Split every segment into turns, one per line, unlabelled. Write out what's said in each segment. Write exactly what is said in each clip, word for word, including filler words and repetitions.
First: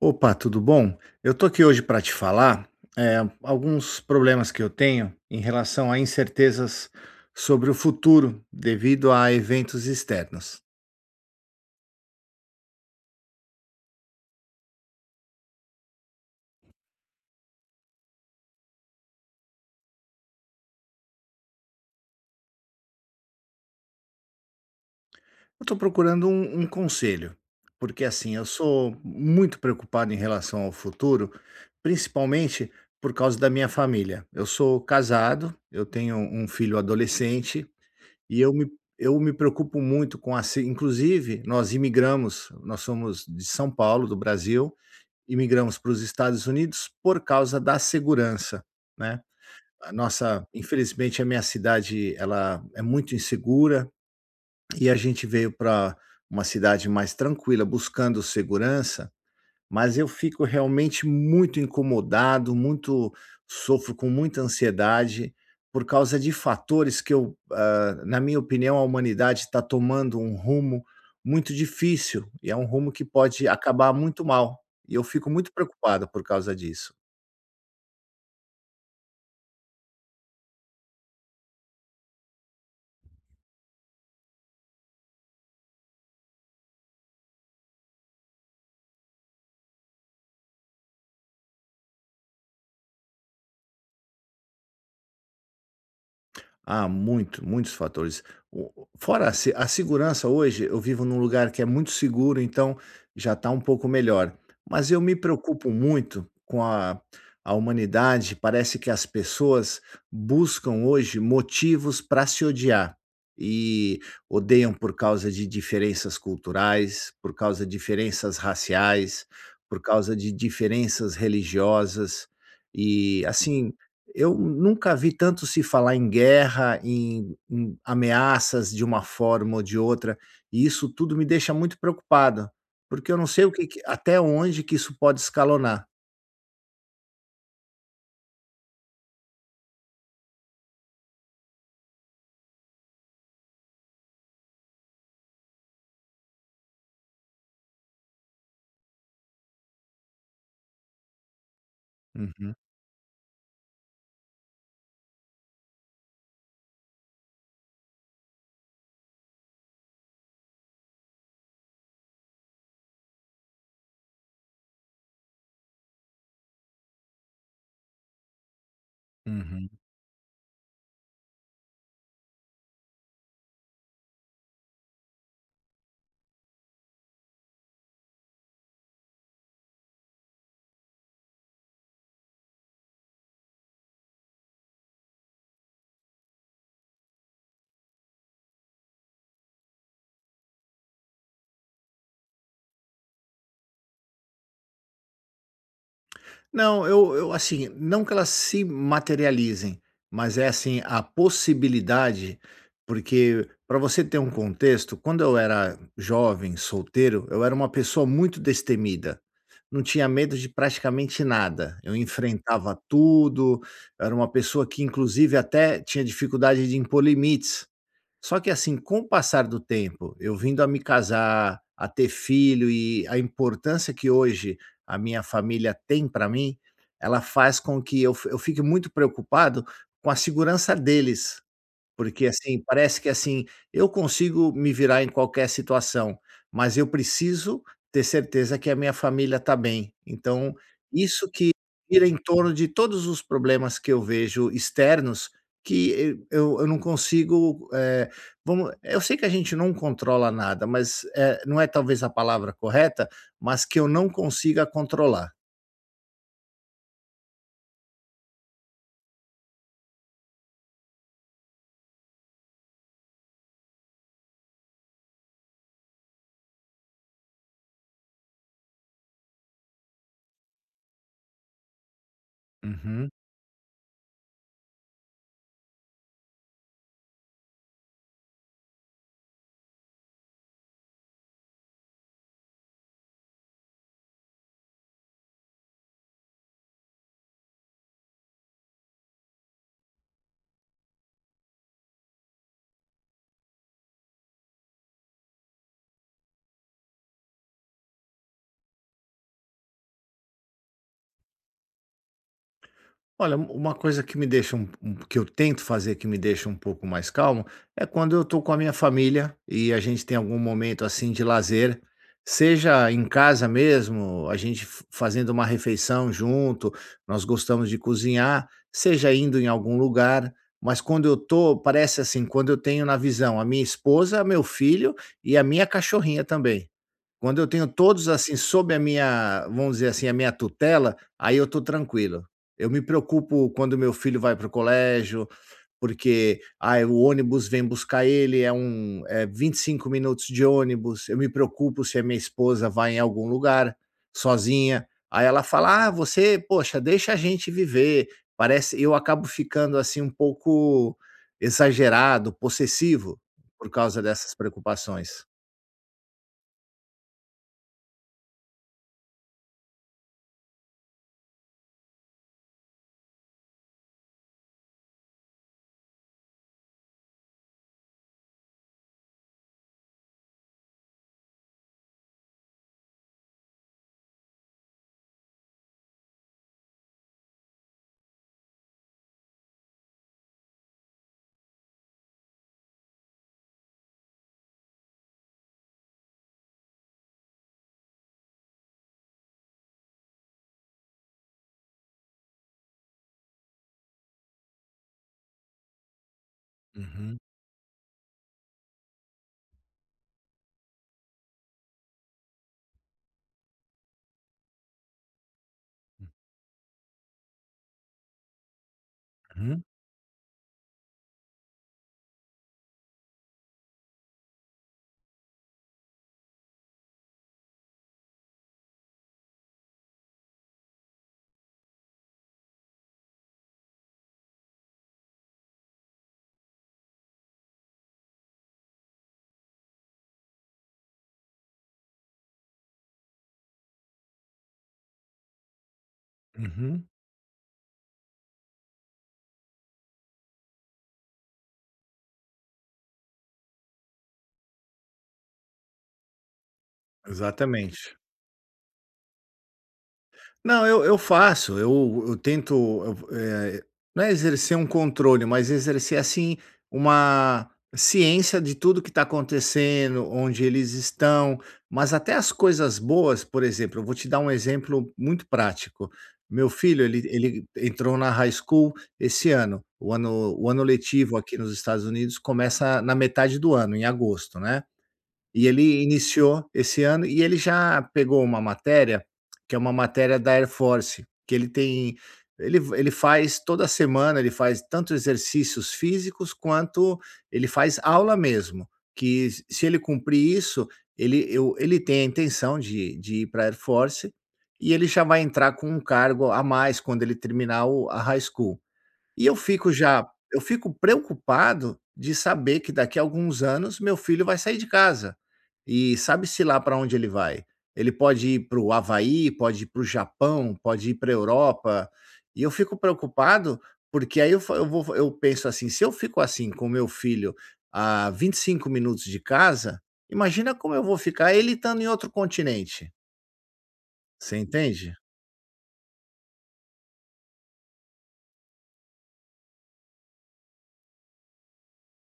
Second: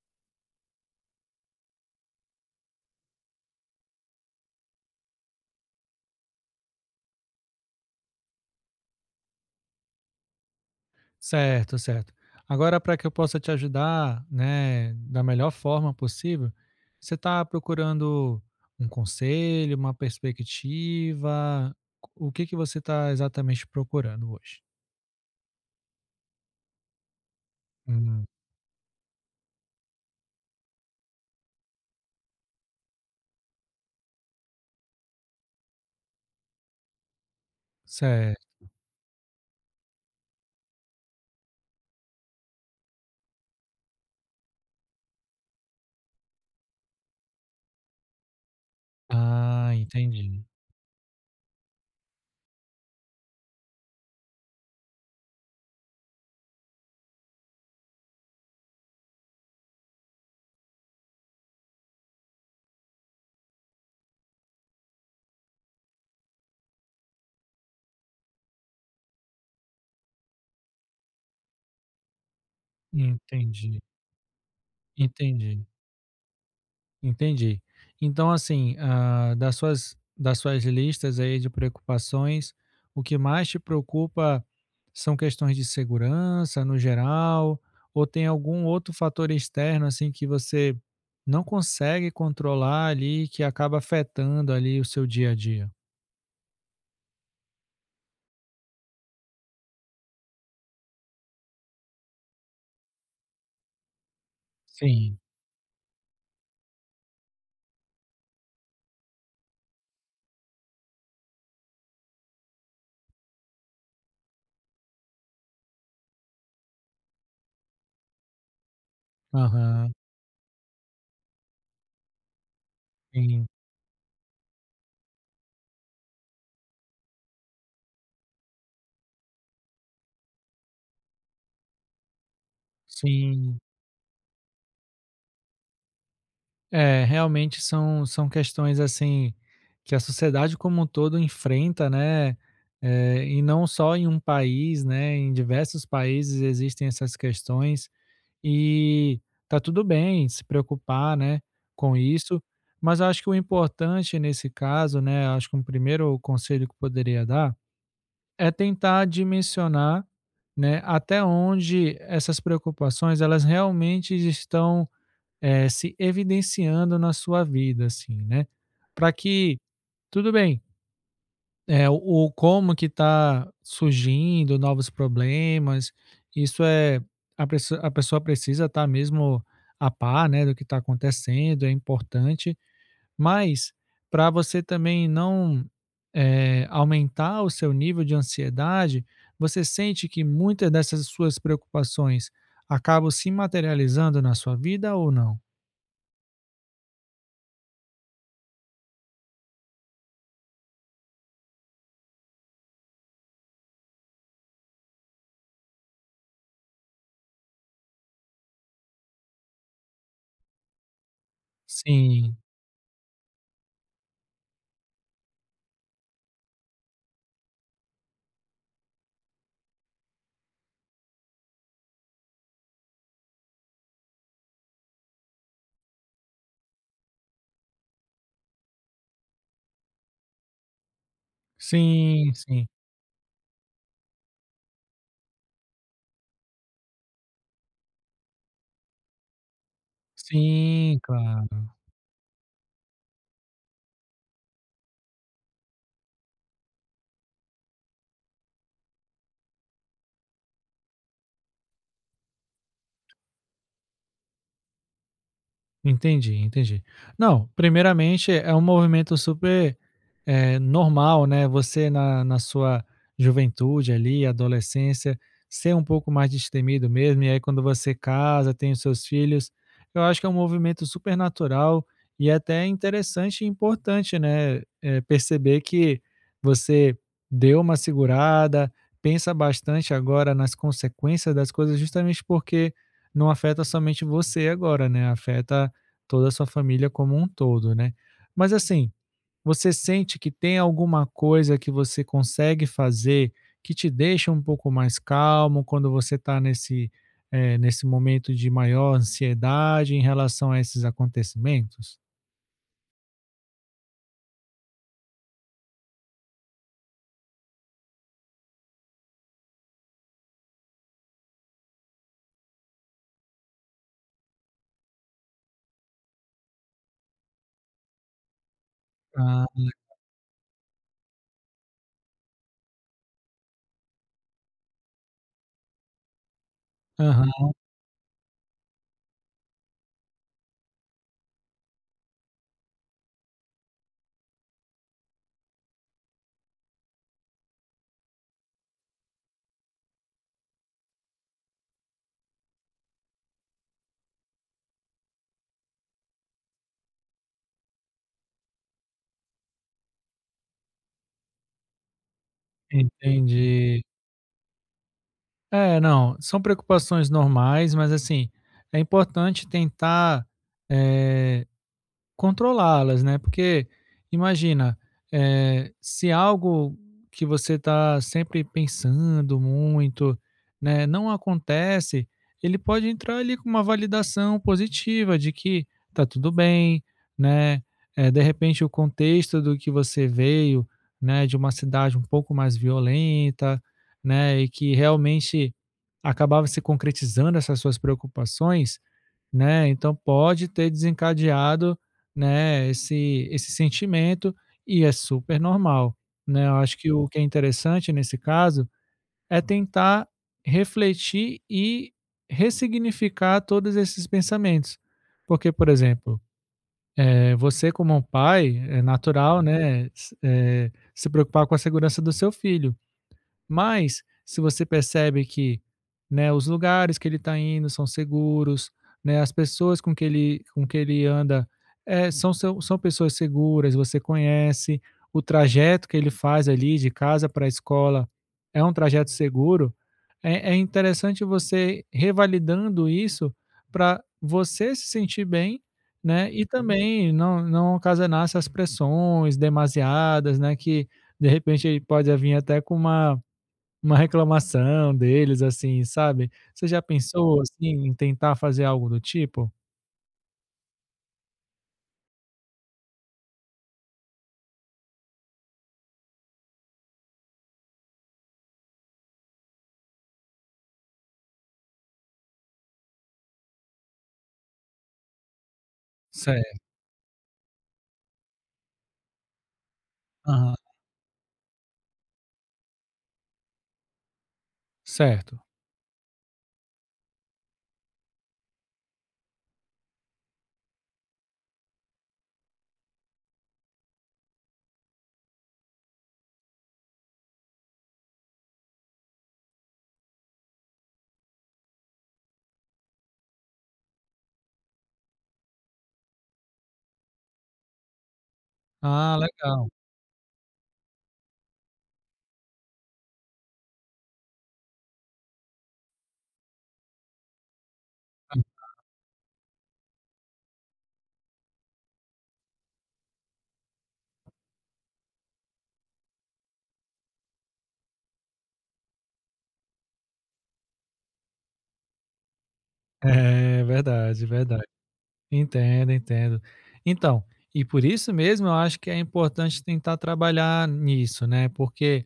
Opa, tudo bom? Eu tô aqui hoje para te falar, eh, alguns problemas que eu tenho em relação a incertezas sobre o futuro devido a eventos externos.
Certo, certo. Agora, para que eu possa te ajudar, né, da melhor forma possível, você está procurando um conselho, uma perspectiva? O que que você está exatamente procurando hoje?
Eu tô procurando um, um conselho, porque
Hum,
assim, eu sou muito preocupado em relação ao futuro, principalmente por causa da minha família. Eu sou casado, eu tenho um filho adolescente e
certo.
eu me eu me preocupo muito com a, se- Inclusive, nós imigramos, nós somos de São Paulo, do Brasil, imigramos para os Estados Unidos por causa da segurança, né.
Ah,
A
entendi.
nossa infelizmente a minha cidade ela é muito insegura, e a gente veio para uma cidade mais tranquila buscando segurança, mas eu fico realmente muito incomodado, muito sofro com muita ansiedade por causa de fatores que eu, ah, na minha opinião, a humanidade está tomando um rumo muito difícil e é um rumo que pode
Entendi,
acabar muito mal. E eu fico muito
entendi.
preocupado por causa disso.
Entendi. Então, assim, ah, das suas, das suas listas aí de preocupações, o que mais te preocupa são questões de segurança no geral, ou tem algum outro fator externo assim que você não consegue controlar ali que acaba afetando ali o seu dia a dia?
Ah, muito, muitos fatores. O- Fora a, se- a segurança, hoje eu vivo num lugar que é muito seguro, então já está um pouco melhor. Mas eu me
Sim.
preocupo muito com a, a humanidade. Parece que as pessoas buscam hoje motivos para se odiar e odeiam por causa de diferenças culturais, por causa de diferenças raciais, por
Aham,
causa de diferenças religiosas. E
sim,
assim, eu nunca vi tanto se falar em guerra, em em ameaças de uma forma ou de outra, e isso tudo me deixa muito preocupado, porque eu não sei o
sim.
que que até onde que isso pode escalonar.
É, realmente são são questões, assim, que a sociedade como um todo enfrenta, né, eh, e não só em um país, né, em diversos países existem essas questões e tá tudo bem se preocupar, né, com isso,
Uhum,
mas eu acho que o importante nesse caso, né, eu acho que um primeiro conselho que eu poderia dar é tentar dimensionar, né, até onde essas preocupações elas realmente estão eh, se evidenciando na sua vida, assim, né? Para que,
uhum.
tudo bem, é, o, o como que está surgindo novos problemas, isso é, a, presso- a pessoa precisa estar mesmo a par, né, do que está acontecendo, é importante, mas para você também não eh, aumentar o seu nível de ansiedade, você sente que muitas dessas suas preocupações acabam se materializando na sua vida ou não?
Não, eu eu assim, não que elas se materializem, mas é assim, a possibilidade, porque para você ter um contexto, quando eu era jovem, solteiro, eu era uma pessoa muito destemida, não tinha medo de praticamente nada, eu
Sim,
enfrentava tudo, eu era uma pessoa que inclusive até tinha dificuldade de impor limites. Só que assim, com o passar do tempo, eu vindo a me casar, a ter filho e a importância que hoje a minha família tem para mim, ela faz com que eu f eu fique muito preocupado com a segurança deles. Porque,
sim,
assim,
sim.
parece que, assim, eu consigo me virar em qualquer situação, mas eu preciso ter certeza que a minha família está bem. Então,
Sim,
isso que
claro.
gira em torno de todos os problemas que eu vejo externos, que eu eu não consigo, eh, vamos eu sei que a gente não controla nada, mas, eh, não é talvez a palavra correta, mas que eu não consiga controlar.
Entendi, entendi. Não, primeiramente é um movimento super, eh, normal, né, você na na sua juventude ali, adolescência, ser um pouco mais destemido mesmo, e aí quando você casa, tem os seus filhos, eu acho que é um movimento super natural e é até
Uhum.
interessante e importante, né, eh, perceber que você deu uma segurada, pensa bastante agora nas consequências das coisas, justamente porque não afeta somente você agora, né, afeta toda a sua família como um todo, né. Mas assim, você sente que tem alguma coisa que você consegue fazer que te deixa um pouco mais calmo quando você está nesse, eh, nesse momento de maior ansiedade em relação a esses acontecimentos?
Olha, um uma coisa que me deixa um um que eu tento fazer, que me deixa um pouco mais calmo, é quando eu estou com a minha família e a gente tem algum momento, assim, de lazer, seja em casa mesmo, a gente f fazendo uma refeição junto, nós gostamos de cozinhar, seja indo
Ah,
em algum lugar, mas quando eu tô, parece assim, quando eu tenho na visão a minha esposa, meu filho e a minha cachorrinha também. Quando eu
aham,
tenho todos, assim, sob a minha, vamos dizer assim, a minha tutela, aí eu estou tranquilo. Eu me preocupo quando meu filho vai para o colégio, porque, ai, o ônibus vem buscar ele, é um é vinte e cinco minutos de ônibus. Eu me preocupo se a minha esposa vai em algum lugar sozinha, aí ela fala: "Ah, você, poxa, deixa a gente viver". Parece eu acabo ficando, assim, um pouco exagerado, possessivo, por
entendi.
causa dessas preocupações.
É, não, são preocupações normais, mas assim, é importante tentar, eh controlá-las, né, porque imagina, eh, se algo que você está sempre pensando muito, né, não acontece, ele pode entrar ali com uma validação positiva de que tá tudo bem, né, eh, de repente o contexto do que você veio, né, de uma cidade um pouco mais violenta, né, e que realmente acabava se concretizando essas suas preocupações, né, então pode ter desencadeado né, esse esse sentimento, e é super normal, né. Eu acho que o que
Uhum,
é interessante nesse caso é tentar refletir e ressignificar todos esses pensamentos. Porque, por exemplo, eh, você como um pai, é natural,
uhum.
né, se eh, se preocupar com a segurança do seu filho. Mas se você percebe que, né, os lugares que ele está indo são seguros, né, as pessoas com que ele com que ele anda, eh, são são são pessoas seguras, você conhece, o trajeto que ele faz ali de casa para a escola é um trajeto seguro, é é interessante você revalidando isso para você se sentir bem, né, e
Uhum,
também não não ocasionar essas pressões demasiadas, né, que de repente ele pode vir até com uma uma reclamação deles, assim, sabe. Você já pensou, assim, em
exatamente.
tentar fazer algo do tipo?
Não, eu eu faço, eu eu tento, eu, eh, não é exercer um controle, mas exercer, assim, uma ciência de tudo que está acontecendo, onde eles estão, mas até as coisas boas, por exemplo, eu vou te dar um exemplo muito prático. Meu
Certo,
filho, ele ele entrou na high school esse ano, o ano o
aham,
ano letivo aqui nos Estados Unidos começa na metade do ano, em agosto, né.
certo.
E ele iniciou esse ano e ele já pegou uma matéria, que é uma matéria da Air Force, que ele tem ele ele faz toda semana, ele faz tanto exercícios físicos quanto ele faz aula mesmo, que s se ele cumprir isso, ele eu ele tem a intenção de de ir pra Air Force, e ele já vai entrar com um cargo a mais quando ele terminar o a high school.
Ah,
E eu
legal.
fico já eu fico preocupado de saber que daqui a alguns anos meu filho vai sair de casa. E sabe-se lá para onde ele vai. Ele pode ir para o Havaí, pode ir para o Japão, pode ir para a Europa. E eu fico preocupado, porque aí eu fa eu vou eu penso assim, se eu fico assim com meu filho a vinte e cinco minutos de casa, imagina como eu vou ficar ele estando em outro continente,
É, verdade,
você
verdade.
entende?
Entendo, entendo. Então, e por isso mesmo eu acho que é importante tentar trabalhar nisso, né, porque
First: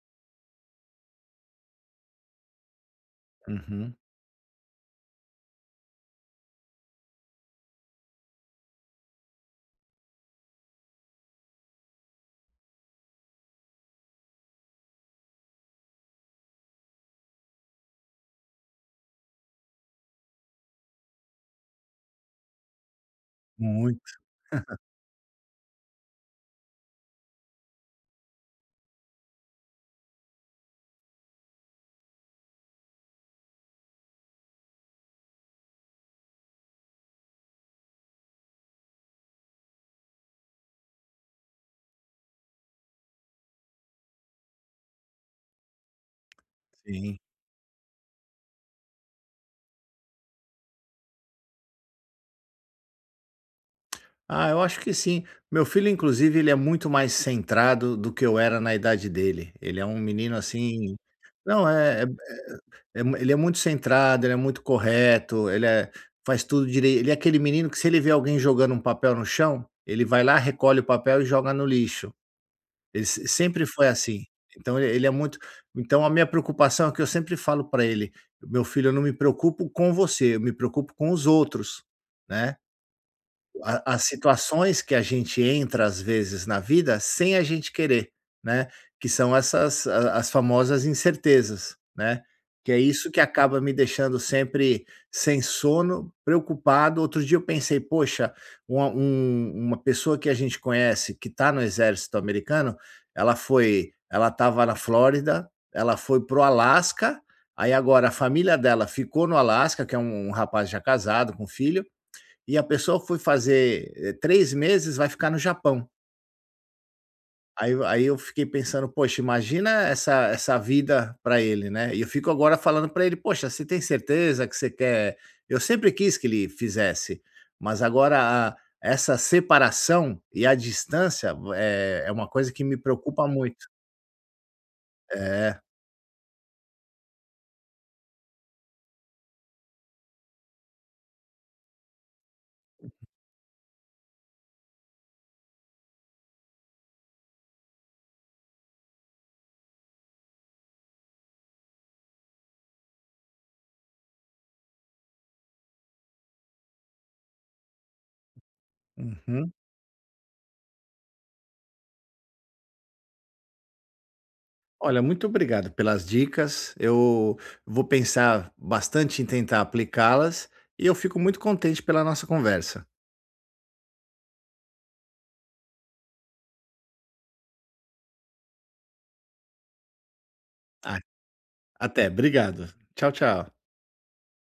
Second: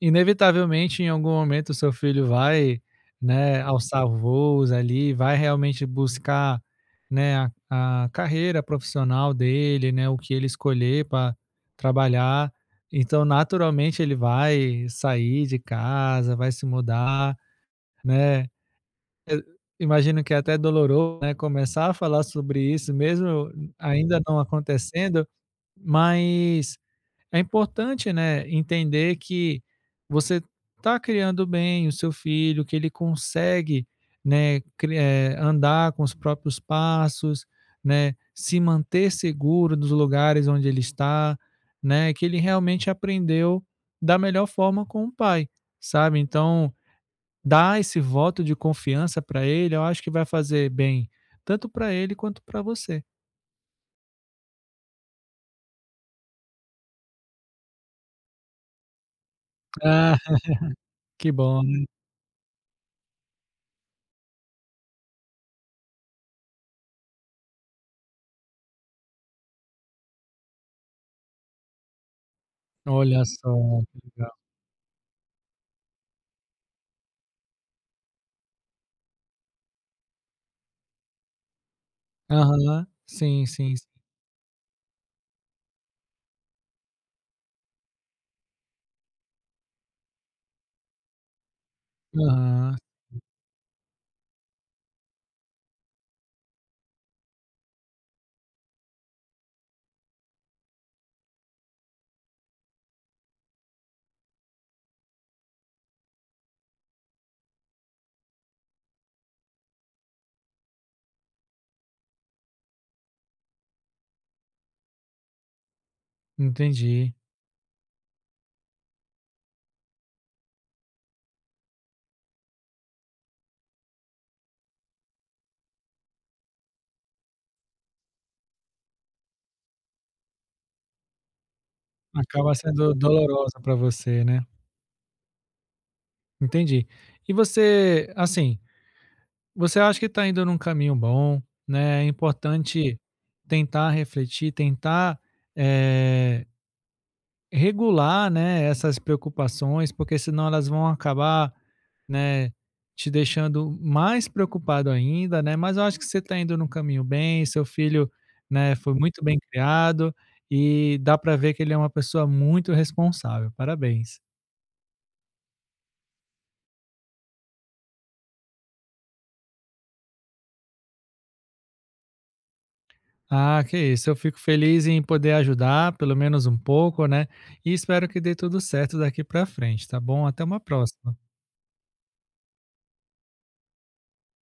inevitavelmente, em algum momento, o seu filho vai, né,
Uhum.
alçar voos ali, vai realmente buscar, né, a, a carreira profissional dele, né, o que ele escolher para trabalhar. Então, naturalmente, ele vai sair de casa, vai se mudar, né? Eu imagino que é até doloroso, né, começar a falar sobre isso, mesmo
Muito,
ainda não acontecendo, mas é importante, né, entender que você está criando bem o seu filho, que ele consegue, né, cri- eh, andar com os próprios passos, né, se manter seguro dos lugares onde ele está, né, que ele realmente aprendeu da melhor forma com o pai, sabe? Então,
sim.
dar esse voto de confiança para ele, eu acho que vai fazer bem tanto para ele quanto para você.
Ah, eu acho que sim. Meu filho, inclusive, ele é muito mais centrado do que eu era na idade dele. Ele é um
Ah,
menino assim.
que bom,
Não,
né?
é, é- é é, mu- ele é muito centrado, ele é muito correto, ele é- faz tudo direito. Ele é aquele menino que, se ele vê alguém jogando um papel no chão, ele vai lá, recolhe o papel e joga no lixo. Ele
Olha
se-
só,
Sempre foi
que
assim.
legal.
Então, ele, ele é muito. Então, a minha preocupação é que eu sempre falo para ele: meu filho, eu não me preocupo com você, eu me preocupo com os outros, né?
Aham. Sim, sim, sim.
a as situações que a gente entra, às vezes, na vida sem a gente querer, né, que são essas a as famosas incertezas, né, que
Aham,
é isso que acaba me deixando sempre sem sono, preocupado. Outro dia eu pensei: "Poxa, uma um uma pessoa que a gente conhece que está no exército americano, ela foi ela estava na Flórida, ela foi pro Alasca, aí agora a família dela ficou no Alasca", que é um um rapaz já casado com filho, e a pessoa foi fazer, eh, três meses, vai ficar no Japão.
entendi.
Aí eu aí eu fiquei pensando: "Poxa, imagina essa essa vida para ele, né". E eu fico agora falando para ele: "Poxa, você tem certeza que você quer", eu sempre quis que ele fizesse, mas agora a essa separação e a distância é é uma coisa
Acaba
que me
sendo
preocupa
dolorosa
muito.
para você, né.
É.
Entendi. E você, assim, você acha que está indo num caminho bom, né, é importante tentar refletir, tentar, eh, regular, né, essas preocupações, porque senão elas vão acabar né, te deixando mais preocupado ainda, né, mas eu acho que você está indo num caminho bem, seu filho, né, foi muito bem
Uhum.
criado e dá para ver que ele é uma pessoa muito responsável. Parabéns.
Olha, muito obrigado pelas dicas. Eu vou pensar bastante em tentar aplicá-las e eu fico muito contente pela nossa conversa.
Ah, que isso. Eu fico feliz em poder ajudar, pelo menos um pouco, né? E espero que dê tudo certo daqui para frente, tá bom? Até uma próxima.
Até, obrigado. Tchau, tchau.